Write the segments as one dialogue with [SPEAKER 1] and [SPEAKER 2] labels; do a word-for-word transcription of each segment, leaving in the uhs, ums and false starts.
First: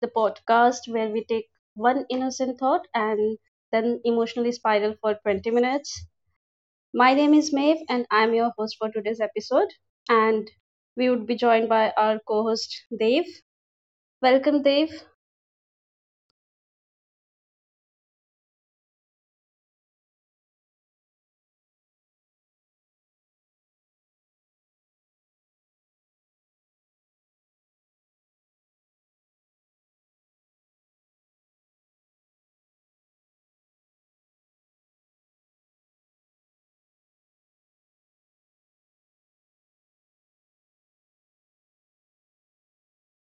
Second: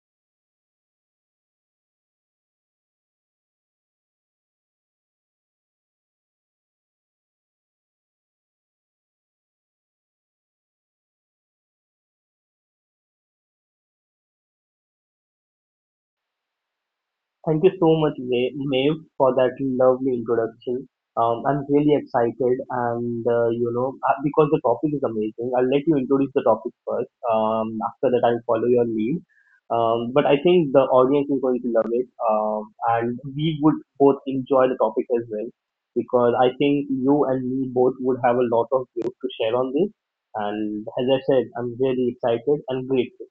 [SPEAKER 1] the podcast where we take one innocent thought and then emotionally spiral for twenty minutes. My name is Maeve, and I'm your host for today's episode. And we would be joined by our co host, Dave. Welcome, Dave.
[SPEAKER 2] Thank you so much, Mae, Maeve, for that lovely introduction. Um, I'm really excited, and uh, you know, uh, because the topic is amazing, I'll let you introduce the topic first. Um, after that, I'll follow your lead. Um, but I think the audience is going to love it, um, and we would both enjoy the topic as well, because I think you and me both would have a lot of views to share on this. And as I said, I'm really excited and grateful.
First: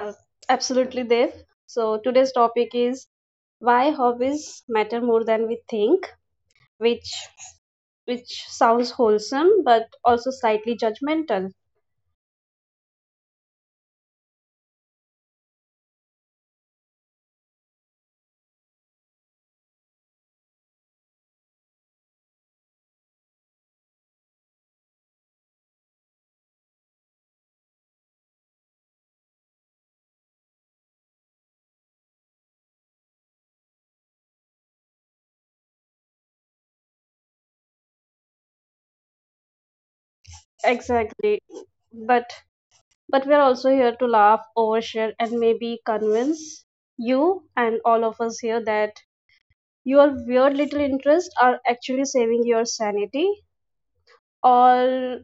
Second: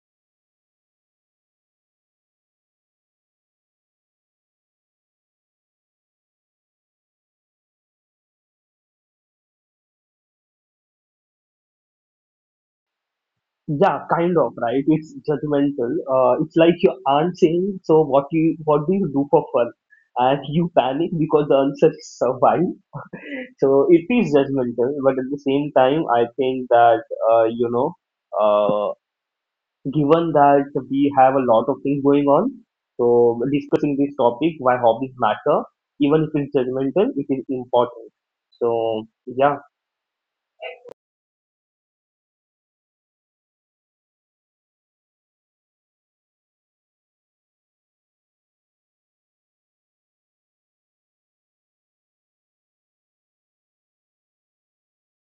[SPEAKER 1] Uh, Absolutely, Dave. So today's topic is why hobbies matter more than we think, which which sounds wholesome but also slightly judgmental.
[SPEAKER 2] Yeah, kind of, right? It's judgmental. Uh, it's like your aunt saying, "So what you what do you do for fun?" And you panic because the answer is survive. So it is judgmental, but at the same time, I think that uh, you know, uh, given that we have a lot of things going on, so discussing this topic, why hobbies matter, even if it's judgmental, it is important. So yeah,
[SPEAKER 1] Exactly. But But we're also here to laugh, overshare, and maybe convince you and all of us here that your weird little interests are actually saving your sanity, or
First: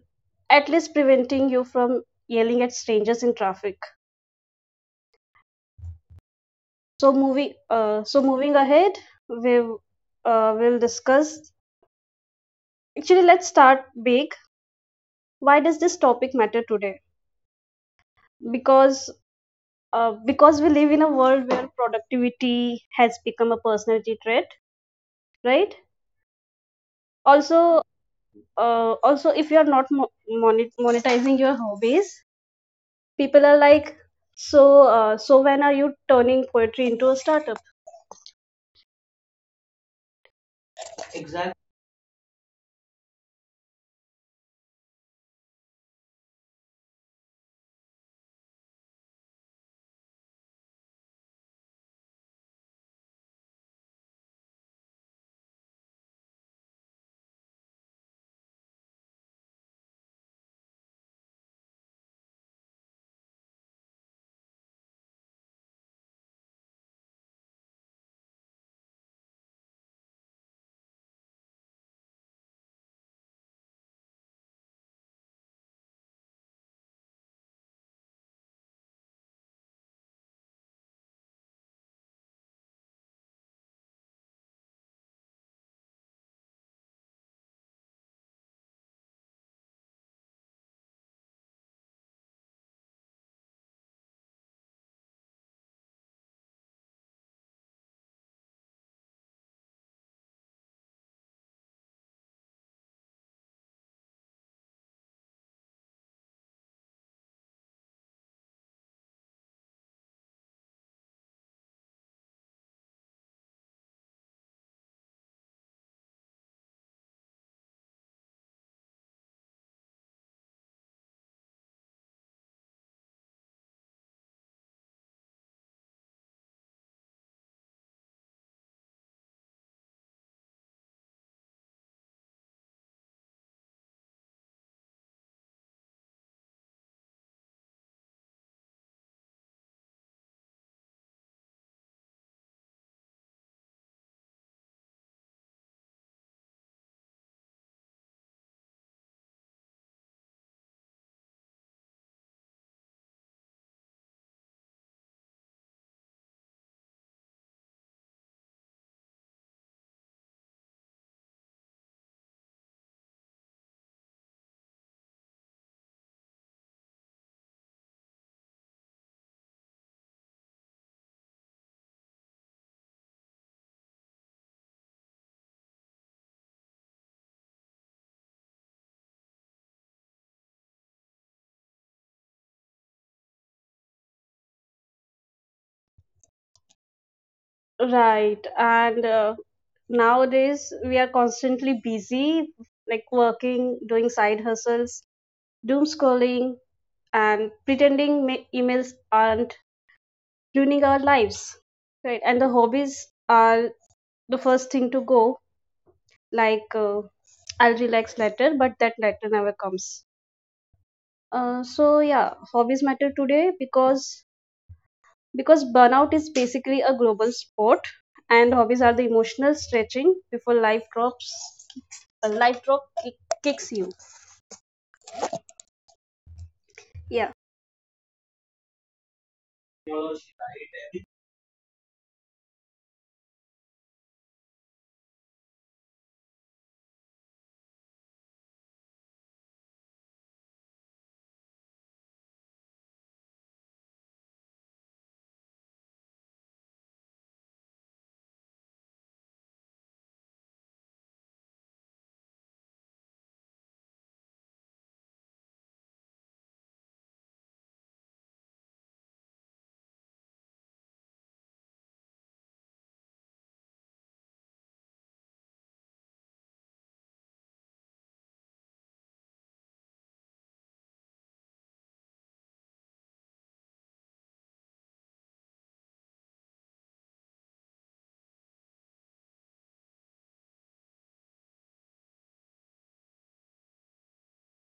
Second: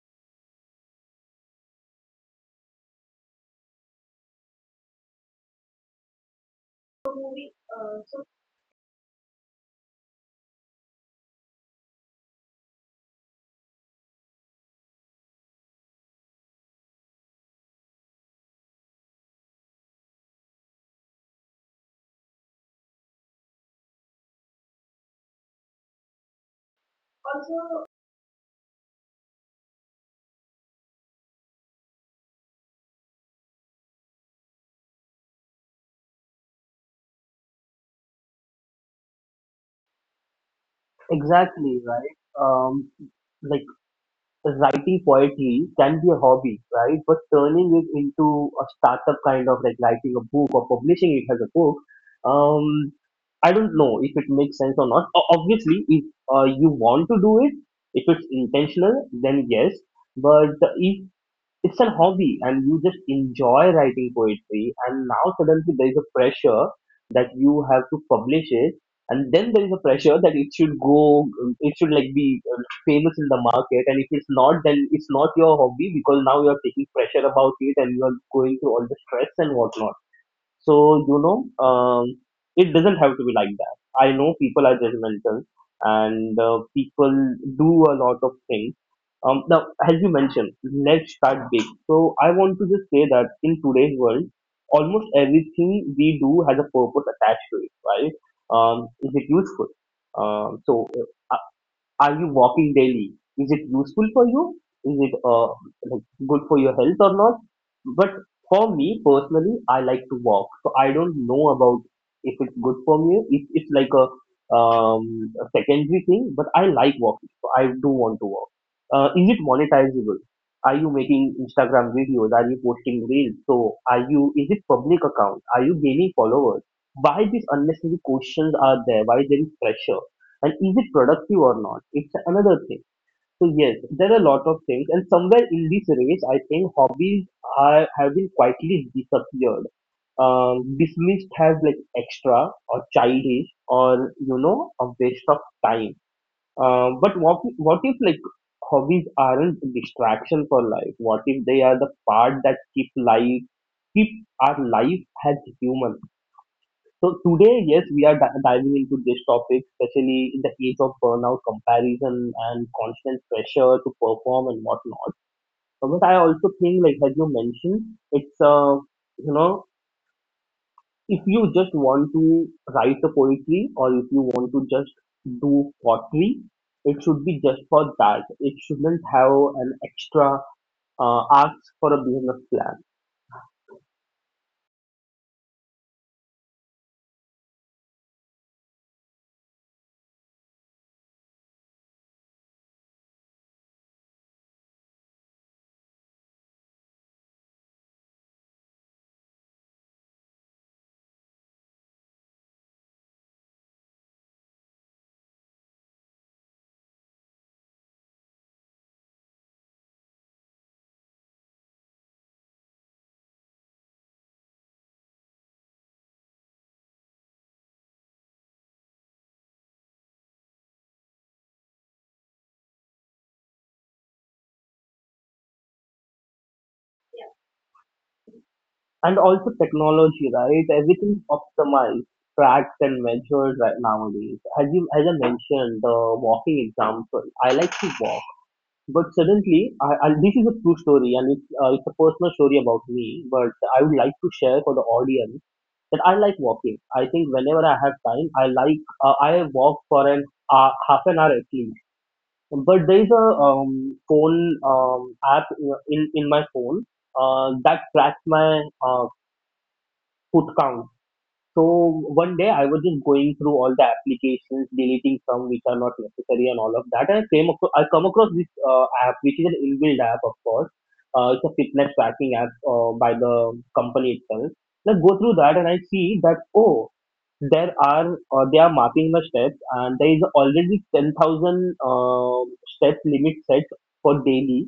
[SPEAKER 1] at least preventing you from yelling at strangers in traffic. So moving, uh, so moving ahead, we uh, will discuss. Actually, let's start big. Why does this topic matter today? Because uh, because we live in a world where productivity has become a personality trait, right? also uh, also if you are not mo- monet- monetizing your hobbies, people are like, so uh, so when are you turning poetry into a startup? Exactly.
[SPEAKER 2] exactly, right? Um, like writing poetry can be a hobby, right? But turning it into a startup, kind of like writing a book or publishing it as a book, um, I don't know if it makes sense or not. O- Obviously, if uh, you want to do it, if it's intentional, then yes. But if it's a hobby and you just enjoy writing poetry and now suddenly there is a pressure that you have to publish it, and then there is a pressure that it should go it should like be uh, famous in the market, and if it's not, then it's not your hobby, because now you are taking pressure about it and you are going through all the stress and whatnot. So, you know, um, it doesn't have to be like that. I know people are judgmental, and uh, people do a lot of things. Um, now, as you mentioned, let's start big. So, I want to just say that in today's world, almost everything we do has a purpose attached to it, right? Um, is it useful? Um, so, uh, are you walking daily? Is it useful for you? Is it uh, like good for your health or not? But for me personally, I like to walk, so I don't know about if it's good for me. It, it's like a, um, a secondary thing, but I like walking, so I do want to walk. Uh, is it monetizable? Are you making Instagram videos? Are you posting reels? So are you? Is it public account? Are you gaining followers? Why these unnecessary questions are there? Why there is pressure? And is it productive or not, it's another thing. So yes, there are a lot of things, and somewhere in this race I think hobbies are have been quietly disappeared, um, dismissed as like extra or childish or you know a waste of time. Um, but what what if like hobbies aren't a distraction for life? What if they are the part that keep life keep our life as human? So today, yes, we are di- diving into this topic, especially in the age of burnout, comparison, and constant pressure to perform and whatnot. But what I also think, like as you mentioned, it's uh, you know, if you just want to write a poetry or if you want to just do pottery, it should be just for that. It shouldn't have an extra uh, ask for a business plan.
[SPEAKER 1] Right. And uh, nowadays we are constantly busy, like working, doing side hustles, doom scrolling, and pretending ma- emails aren't ruining our lives, right? And the hobbies are the first thing to go. like uh, I'll relax later, but that later never comes. Uh, so yeah, hobbies matter today because because burnout is basically a global sport, and hobbies are the emotional stretching before life drops. Life drop kick, kicks you. Yeah.
[SPEAKER 2] And also technology, right? Everything's optimized, tracked and measured right nowadays. As you, as I mentioned, the walking example. I like to walk, but suddenly, I, I, this is a true story, and it's, uh, it's a personal story about me. But I would like to share for the audience that I like walking. I think whenever I have time, I like uh, I walk for an uh, half an hour at least. But there is a um, phone um, app, in in my phone, uh, that tracks my uh, foot count. So one day I was just going through all the applications, deleting some which are not necessary and all of that. And I came across, I come across this uh, app, which is an inbuilt app, of course. Uh, it's a fitness tracking app uh, by the company itself. And I go through that and I see that, oh, there are uh, they are mapping my steps, and there is already ten thousand uh, steps limit set for daily,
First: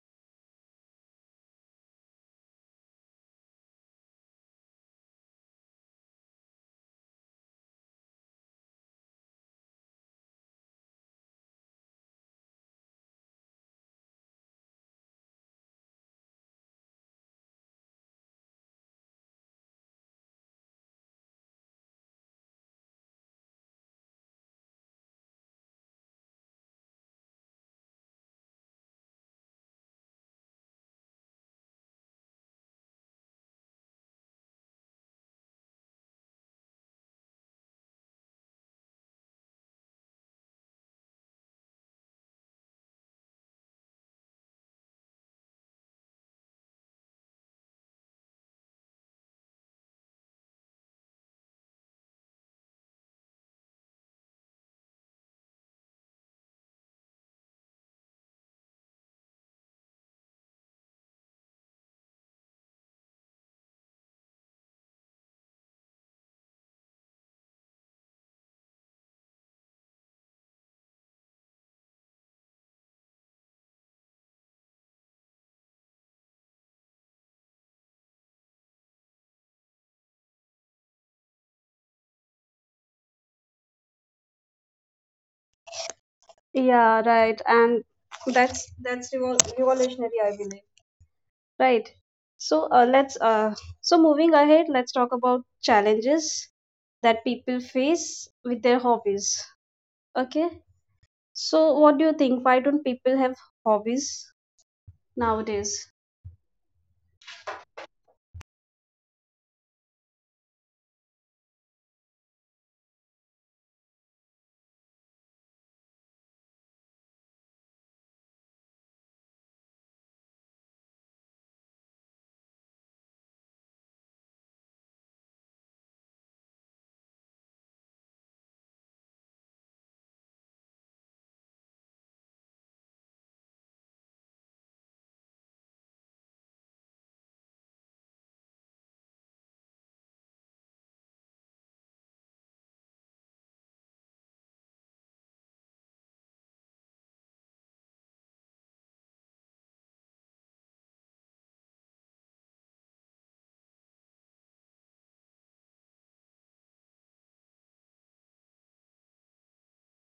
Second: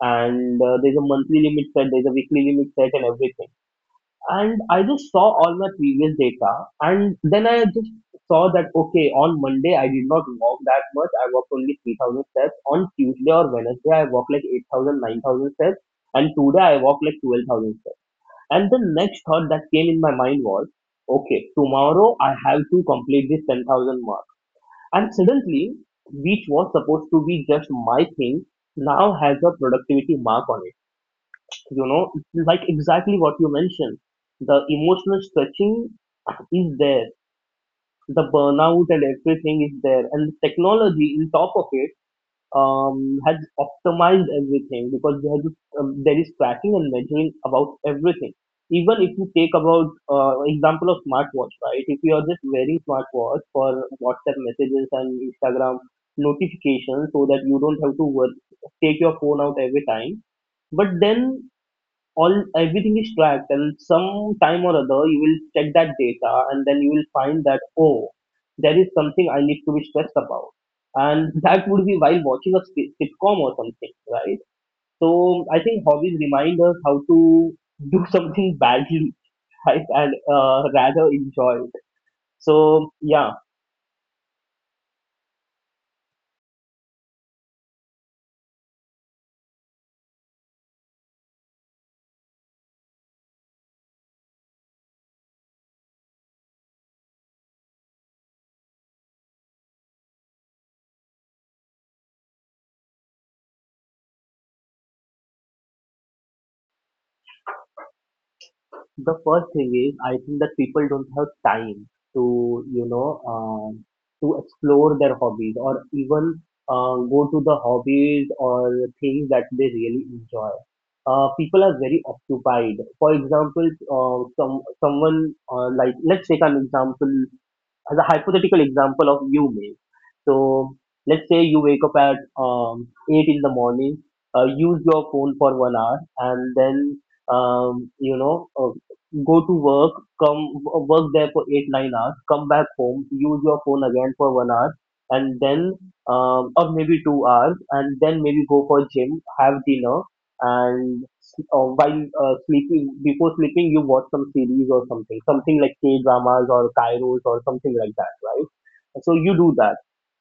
[SPEAKER 2] and uh, there's a monthly limit set, there's a weekly limit set and everything. And I just saw all my previous data, and then I just saw that, okay, on Monday I did not walk that much. I walked only three thousand steps. On Tuesday or Wednesday, I walked like eight thousand, nine thousand steps. And today I walked like twelve thousand steps. And the next thought that came in my mind was, okay, tomorrow I have to complete this ten thousand mark. And suddenly, which was supposed to be just my thing, now has a productivity mark on it. You know, it's like exactly what you mentioned. The emotional stretching is there, the burnout and everything is there, and the technology in top of it um, has optimized everything, because there is, um, there is tracking and measuring about everything. Even if you take about uh, example of smartwatch, right? If you are just wearing smartwatch for WhatsApp messages and Instagram notifications, so that you don't have to work, take your phone out every time, but then all everything is tracked, and some time or other you will check that data and then you will find that, oh, there is something I need to be stressed about. And that would be while watching a sit- sitcom or something, right? So I think hobbies remind us how to do something badly, right, and uh, rather enjoy it. So yeah.
[SPEAKER 1] Yeah. Right. And that's that's revol- revolutionary, I believe. Right. So uh, let's uh, so moving ahead, let's talk about challenges that people face with their hobbies. Okay. So what do you think? Why don't people have hobbies nowadays?
[SPEAKER 2] The first thing is, I think that people don't have time to, you know, um, to explore their hobbies or even uh, go to the hobbies or things that they really enjoy. Uh, people are very occupied. For example, uh, some someone uh, like, let's take an example as a hypothetical example of you may. So let's say you wake up at um, eight in the morning, uh, use your phone for one hour, and then um, you know uh, go to work, come w- work there for eight nine hours, come back home, use your phone again for one hour, and then um, or maybe two hours, and then maybe go for gym, have dinner, and uh, while uh, sleeping before sleeping you watch some series or something something like K dramas or Kairos or something like that, right? So you do that.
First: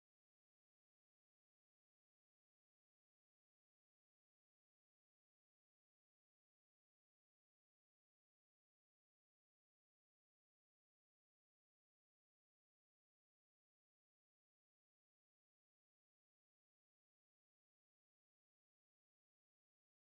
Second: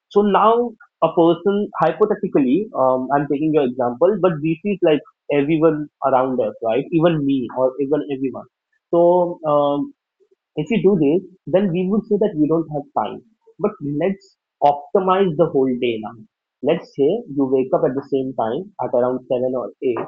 [SPEAKER 2] So now a person hypothetically, um, I'm taking your example, but this is like everyone around us, right? Even me or even everyone. So um, if we do this, then we would say that we don't have time. But let's optimize the whole day now. Let's say you wake up at the same time at around seven or eight,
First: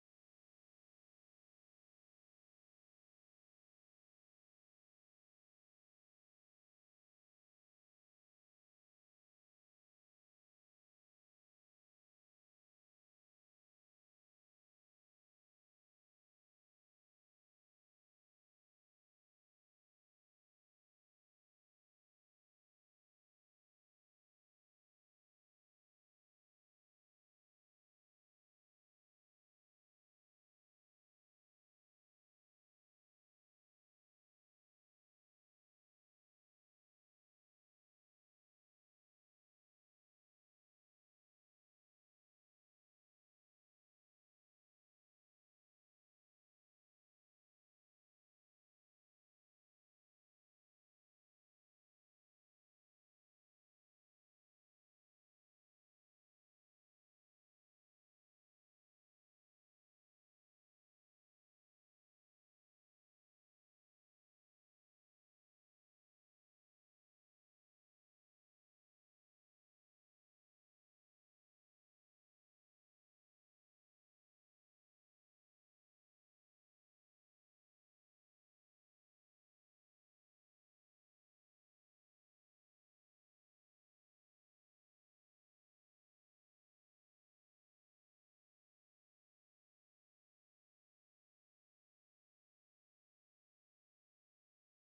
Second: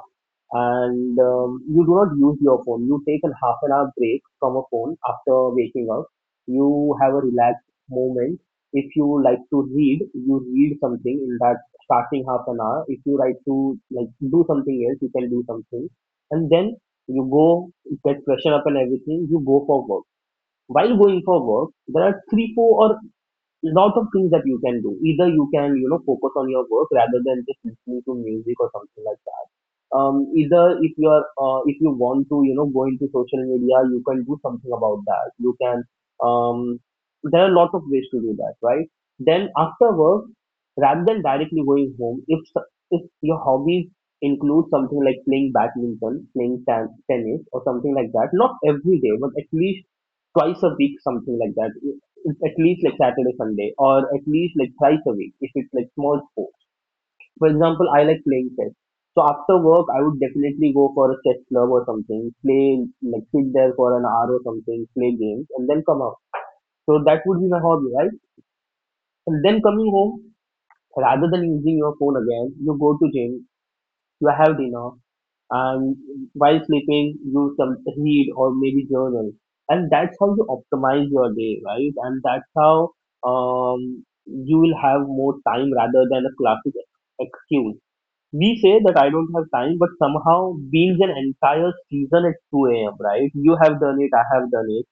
[SPEAKER 2] and um, you do not use your phone. You take a half an hour break from a phone after waking up. You have a relaxed moment. If you like to read, you read something in that starting half an hour. If you like to like do something else, you can do something, and then you go get freshen up and everything. You go for work. While going for work, there are three, four, or lot of things that you can do. Either you can, you know, focus on your work rather than just listening to music or something like that. Um, either if you are, uh, if you want to, you know, go into social media, you can do something about that. You can, um, there are a lot of ways to do that, right? Then after work, rather than directly going home, if s- if your hobbies include something like playing badminton, playing tan- tennis, or something like that, not every day, but at least twice a week, something like that, at least like Saturday, Sunday, or at least like thrice a week if it's like small sport. For example, I like playing chess. So after work, I would definitely go for a chess club or something, play like sit there for an hour or something, play games, and then come out. So that would be my hobby, right? And then coming home, rather than using your phone again, you go to gym, you have dinner, and while sleeping you some read or maybe journal, and that's how you optimize your day, right? And that's how um, you will have more time rather than a classic excuse. We say that I don't have time, but somehow being an entire season at two a m a.m, right? You have done it, I have done it.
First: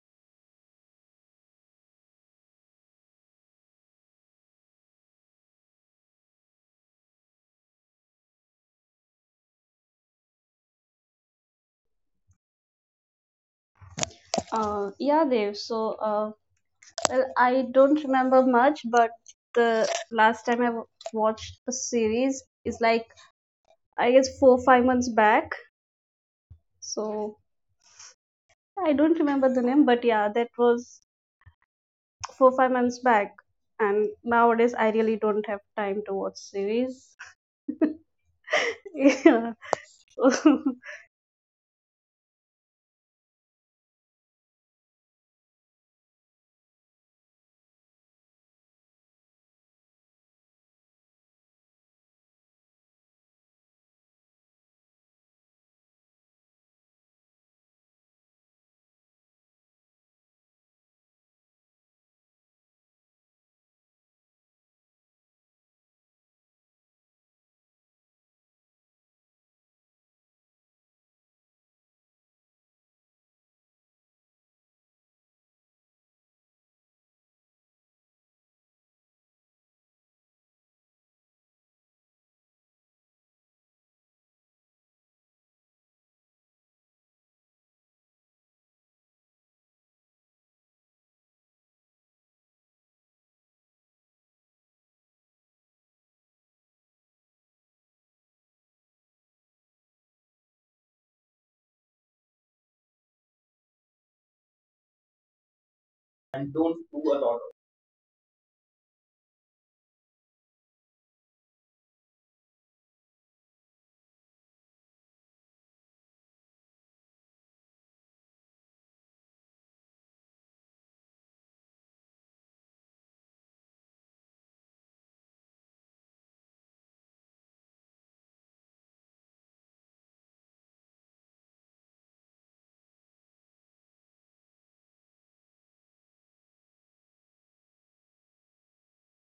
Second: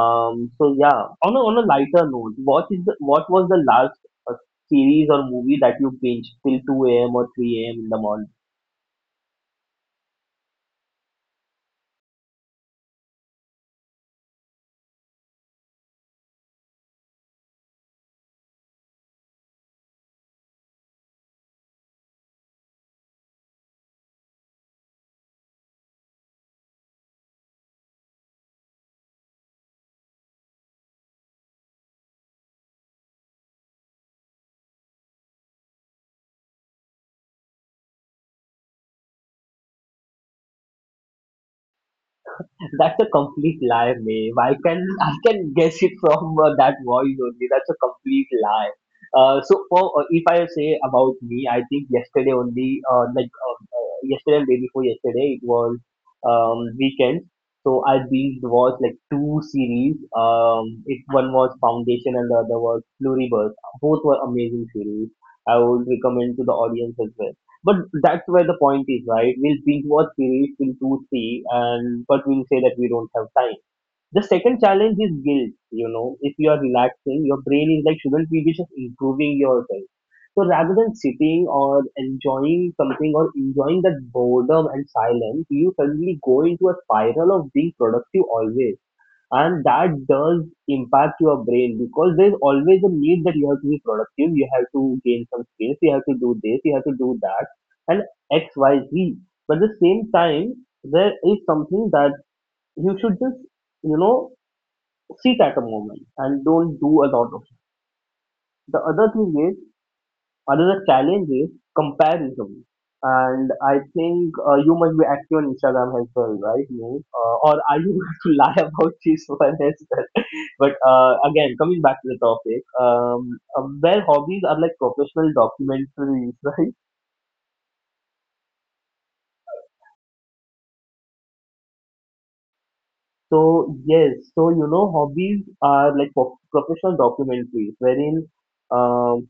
[SPEAKER 2] um, So yeah, on a, on a lighter note, what is the, what was the last uh, series or movie that you binged till two a m a.m or three a m a.m in the morning?
[SPEAKER 1] Uh, yeah, Dev. So, uh, well, I don't remember much, but the last time I w- watched a series is, like, I guess, four five months back. So I don't remember the name, but yeah, that was four five months back. And nowadays, I really don't have time to watch series. Yeah. So,
[SPEAKER 2] That's a complete lie, Maeve. I can I can guess it from uh, that voice only. That's a complete lie. Uh, so for, uh, if I say about me, I think yesterday only, uh, like uh, uh, yesterday and day before yesterday, it was um, weekend. So I binged watched like two series. Um, it one was Foundation and the other was Pluribus. Both were amazing series. I would recommend to the audience as well. But that's where the point is, right? We'll binge watch series till two, three, and but we'll say that we don't have time. The second challenge is guilt. You know, if you are relaxing, your brain is like, shouldn't we be just improving yourself? So rather than sitting or enjoying something or enjoying that boredom and silence, you suddenly go into a spiral of being productive always, and that does impact your brain because there's always a need that you have to be productive, you have to gain some space, you have to do this, you have to do that, and xyz. But at the same time, there is something that you should just, you know, sit at a moment and don't do a lot of it. The other thing is Another challenge is comparison, and I think uh, you must be active on Instagram as well, right? No. Uh, or are you going to lie about this one as well? But uh, again, coming back to the topic, um, um, where hobbies are like professional documentaries, right? So yes, so you know, hobbies are like pro- professional documentaries, wherein um,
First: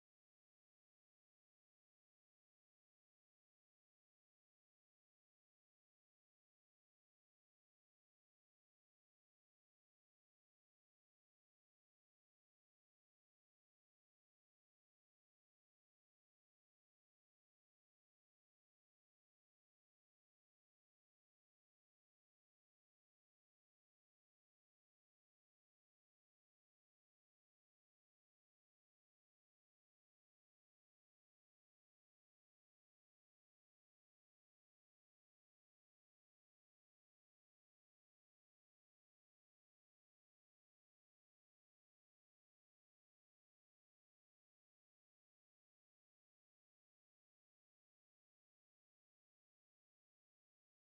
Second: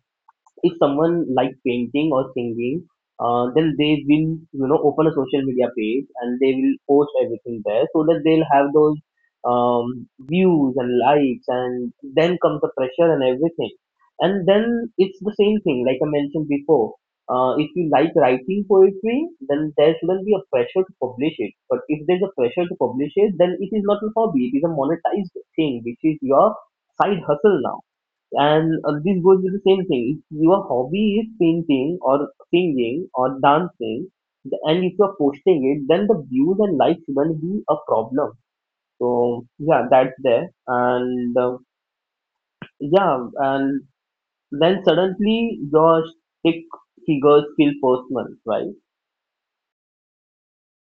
[SPEAKER 2] if someone like painting or singing, uh, then they will, you know, open a social media page and they will post everything there so that they'll have those um, views and likes, and then comes the pressure and everything. And then it's the same thing like I mentioned before. Uh, if you like writing poetry, then there shouldn't be a pressure to publish it. But if there's a pressure to publish it, then it is not a hobby. It is a monetized thing, which is your side hustle now. And uh, this goes with the same thing. If your hobby is painting or singing or dancing, th- and if you're posting it, then the views and likes will be a problem. So yeah, that's there. And uh, yeah, and then suddenly your stick figures feel personal, right?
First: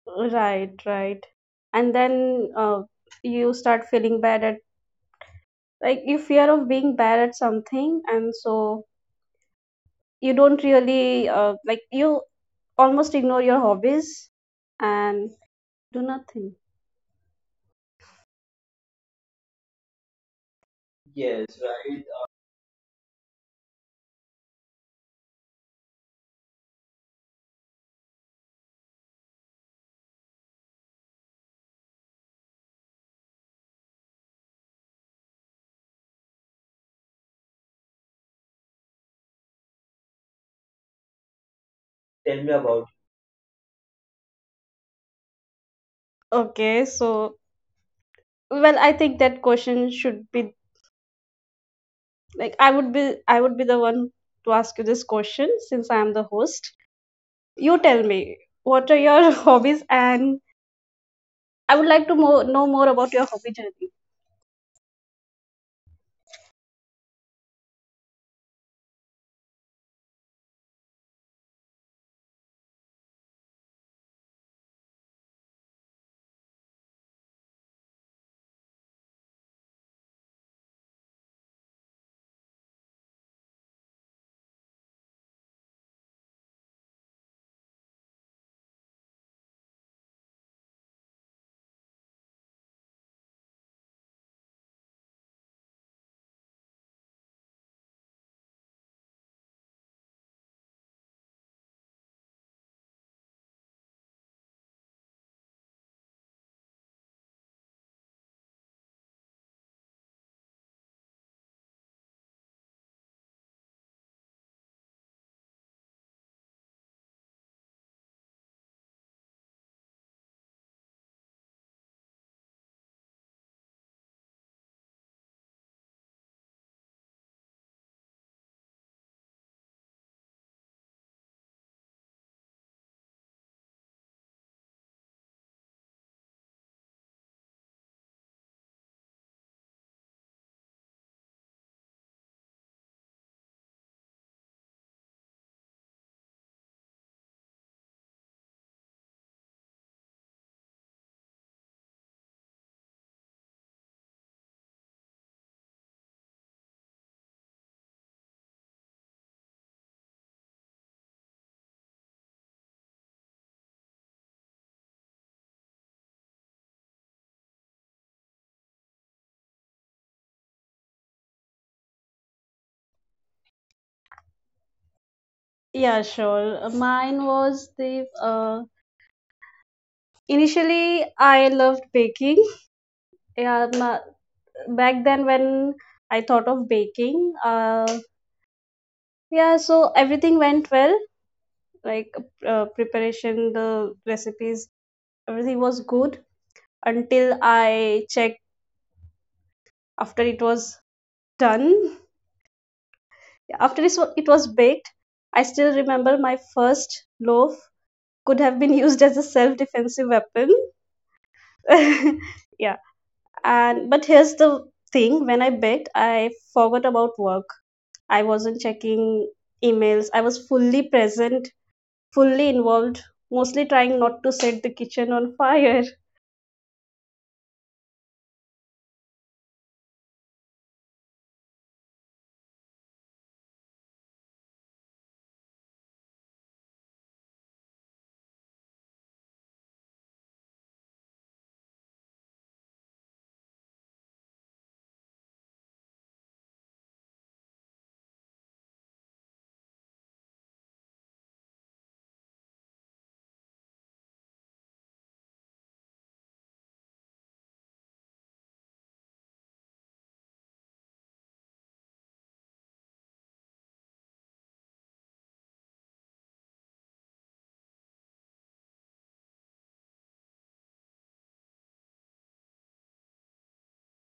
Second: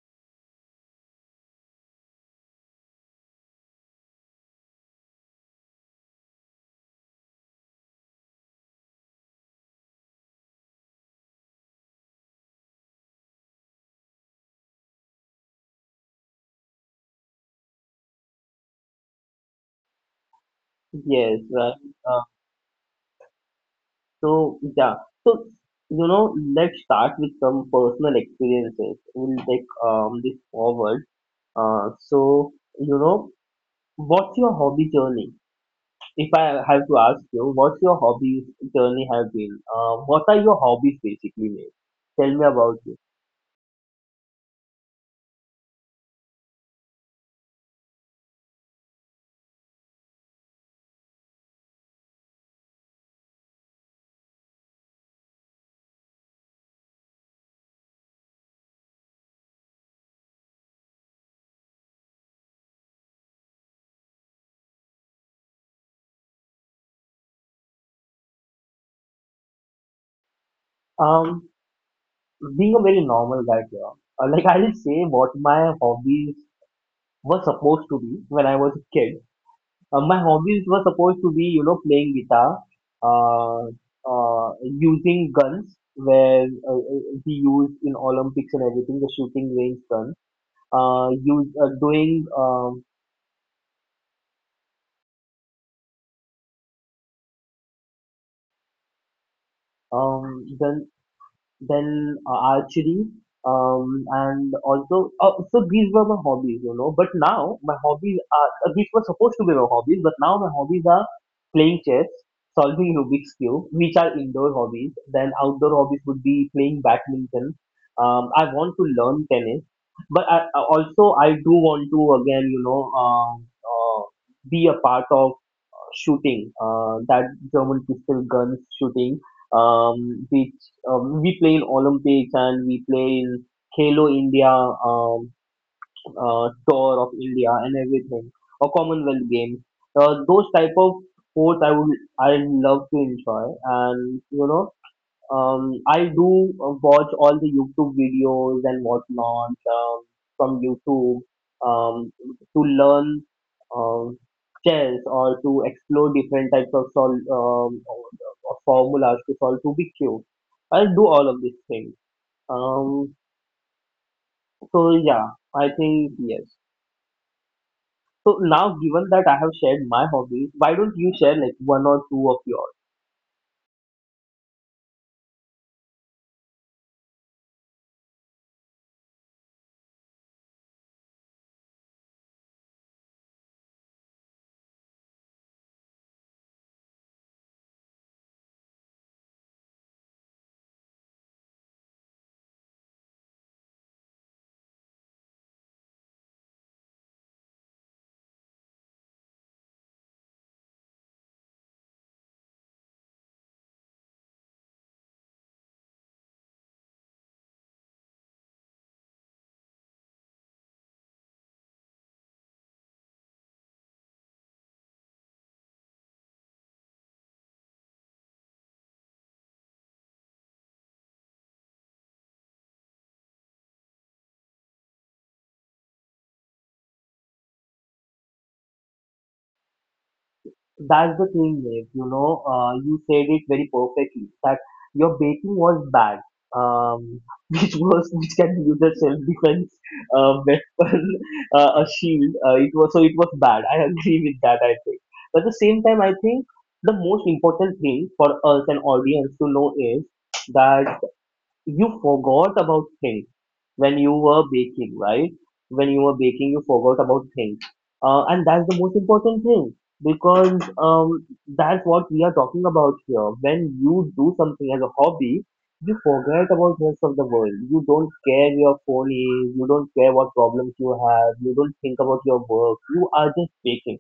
[SPEAKER 1] right, right. And then uh, you start feeling bad at, like, you fear of being bad at something, and so you don't really, uh, like, you almost ignore your hobbies and do nothing.
[SPEAKER 2] Yes,
[SPEAKER 1] Yes,
[SPEAKER 2] right.
[SPEAKER 1] right.
[SPEAKER 2] Uh, so yeah, so you know, let's start with some personal experiences. We'll take um this forward. Uh, so you know, what's your hobby journey? If I have to ask you, what's your hobby journey have been? Um, what are your hobbies basically, mate? Tell
[SPEAKER 1] Tell
[SPEAKER 2] me
[SPEAKER 1] me about
[SPEAKER 2] about
[SPEAKER 1] it.
[SPEAKER 2] it.
[SPEAKER 1] Okay, so, well, I think that question should be, like, I would be, I would be the one to ask you this question since I am the host. You tell me, what are your hobbies, and I would like to mo know more about your hobby journey.
[SPEAKER 2] Um, being a very normal guy here, uh, like I'll say what my hobbies were supposed to be when I was a kid. Uh, my hobbies were supposed to be, you know, playing guitar, uh, uh, using guns where uh, uh, we use in Olympics and everything, the shooting range gun, uh, use, uh, doing, um, um, the then uh, archery, um, and also uh, so these were my hobbies, you know, but now my hobbies are, uh, these were supposed to be my hobbies, but now my hobbies are playing chess, solving rubik's cube, which are indoor hobbies. Then outdoor hobbies would be playing badminton. um, I want to learn tennis, but I, I also I do want to, again, you know, um uh, be a part of shooting, uh, that German pistol guns shooting, um, which um, we play in Olympics and we play in Halo India, um, uh, tour of India and everything, or Commonwealth Games. Uh, those type of sports I would, I love to enjoy, and you know, um, I do uh, watch all the YouTube videos and whatnot, um, from YouTube um, to learn um, chess or to explore different types of sol- um, of formulas to solve to be cute. I'll do all of these things. Um, so yeah, I think yes. So now, given that I have shared my hobbies, why don't you share like one or two of yours?
[SPEAKER 1] Yeah, sure. Mine was the uh, Initially I loved baking. Yeah, ma- Back then when I thought of baking, uh, yeah, so everything went well. Like, uh, preparation, the recipes, everything was good until I checked after it was done. After this, wa- it was baked. I still remember my first loaf could have been used as a self-defensive weapon. Yeah. And but here's the thing: when I baked, I forgot about work. I wasn't checking emails. I was fully present, fully involved, mostly trying not to set the kitchen on fire.
[SPEAKER 2] That's the thing, Dev. You know, uh, you said it very perfectly that your baking was bad, um, which was which can be used as self-defense uh, weapon, uh, a shield. Uh, it was, so it was bad. I agree with that. I think, but at the same time, I think the most important thing for us an audience to know is that you forgot about things when you were baking, right? When you were baking, you forgot about things. Uh, and that's the most important thing because um, that's what we are talking about here. When you do something as a hobby, you forget about rest of the world. You don't care your phone is, you don't care what problems you have, you don't think about your work. You are just baking.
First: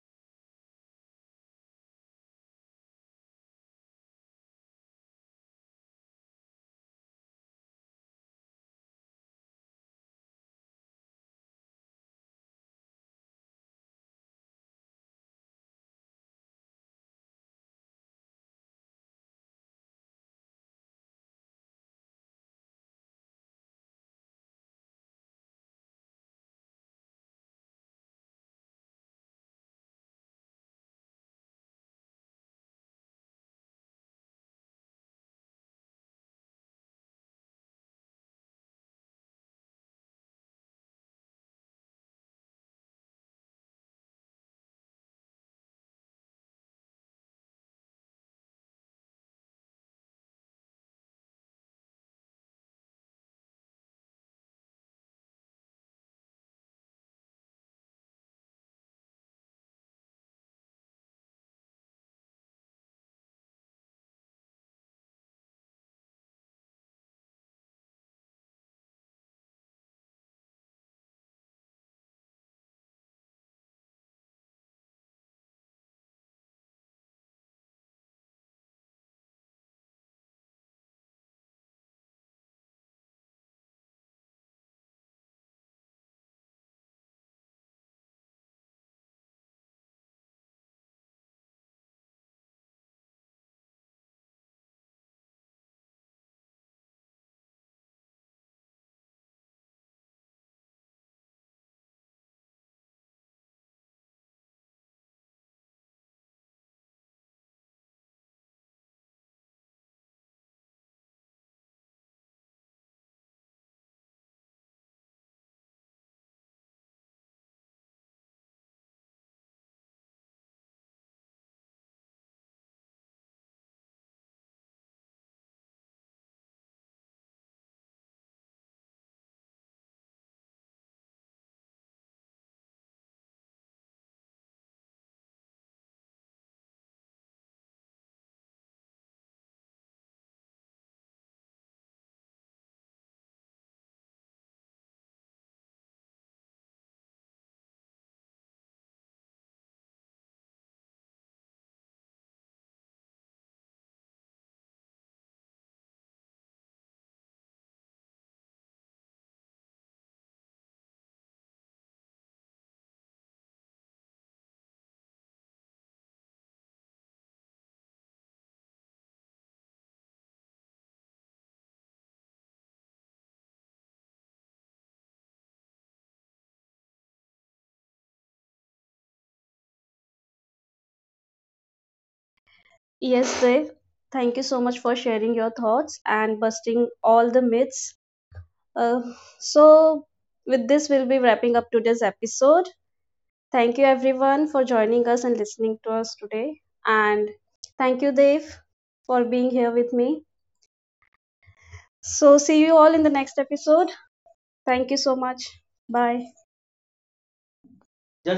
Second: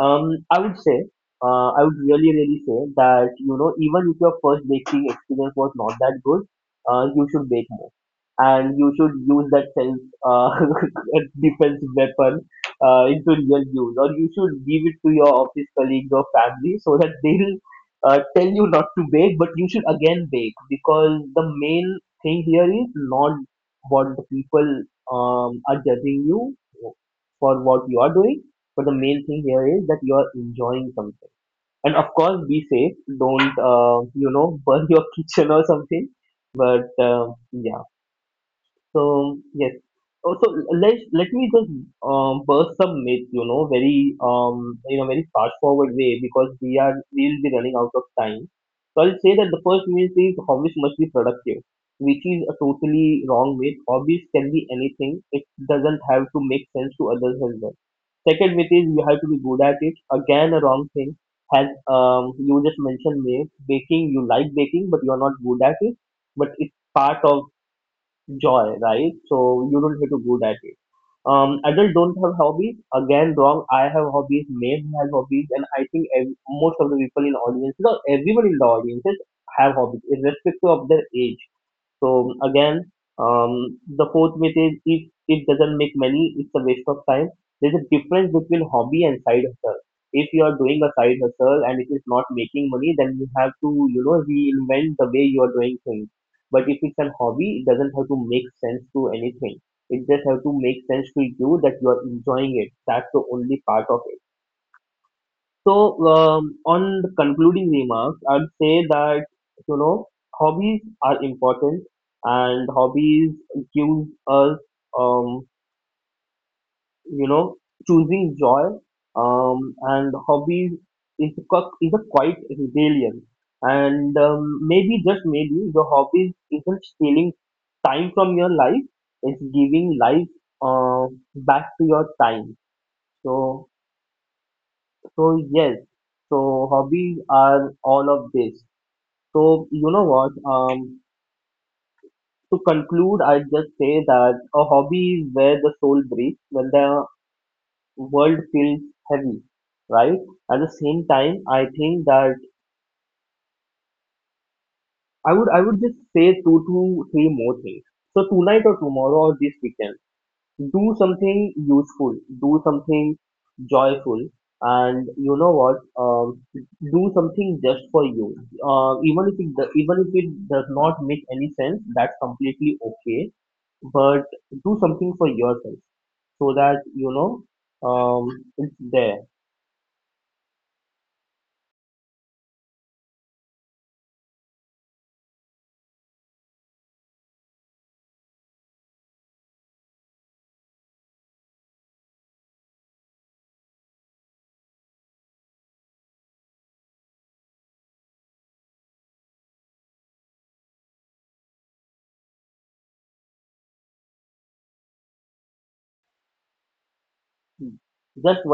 [SPEAKER 2] um, I would say, uh, I would really, really say that, you know, even if your first baking experience was not that good, uh, you should bake more. And you should use that self uh, defense weapon uh, into real use. Or you should give it to your office colleagues or family so that they'll uh, tell you not to bake, but you should again bake because the main thing here is not what the people um, are judging you for what you are doing, but the main thing here is that you're enjoying something. And of course, be safe. Don't, uh, you know, burn your kitchen or something. But uh, yeah. So yes. Also, let let me just um, burst some myths, you know, very um, you know, very fast forward way because we are, we'll be running out of time. So I'll say that the first myth is hobbies must be productive, which is a totally wrong myth. Hobbies can be anything; it doesn't have to make sense to others as well. Second myth is you have to be good at it. Again, a wrong thing. Has um, you just mentioned me baking. You like baking, but you are not good at it. But it's part of joy, right? So you don't have to good at it. Um, adults don't have hobbies. Again, wrong. I have hobbies. Maeve has hobbies, and I think ev- most of the people in audiences or everyone in the audiences have hobbies, irrespective of their age. So again, um, the fourth myth is if it doesn't make money, it's a waste of time. There's a difference between hobby and side hustle. If you are doing a side hustle and it is not making money, then you have to, you know, reinvent the way you are doing things. But if it's a hobby, it doesn't have to make sense to anything. It just have to make sense to you that you are enjoying it. That's the only part of, so, um, on the concluding remarks, I'd say that, you know, hobbies are important, and hobbies gives us, um, you know, choosing joy, um, and hobbies is a qu- is a quite rebellion, and um, maybe just maybe your hobbies isn't stealing time from your life; it's giving life uh, back to your time. So, so yes, so hobbies are all of this. So you know what? Um, to conclude, I just say that a hobby is where the soul breathes when the world feels heavy, right? At the same time, I think that I would I would just say two to three more things. So tonight or tomorrow or this weekend, do something useful, do something joyful, and you know what? Um, do something just for you. Uh, even if it do- even if it does not make any sense, that's completely okay. But do something for yourself so that you know, um, it's there.
[SPEAKER 1] Yes, Dave. Thank you so much for sharing your thoughts and busting all the myths. Uh, so with this, we'll be wrapping up today's episode. Thank you, everyone, for joining us and listening to us today. And thank you, Dave, for being here with me. So, see you all in the next episode. Thank you so much. Bye.
[SPEAKER 2] Just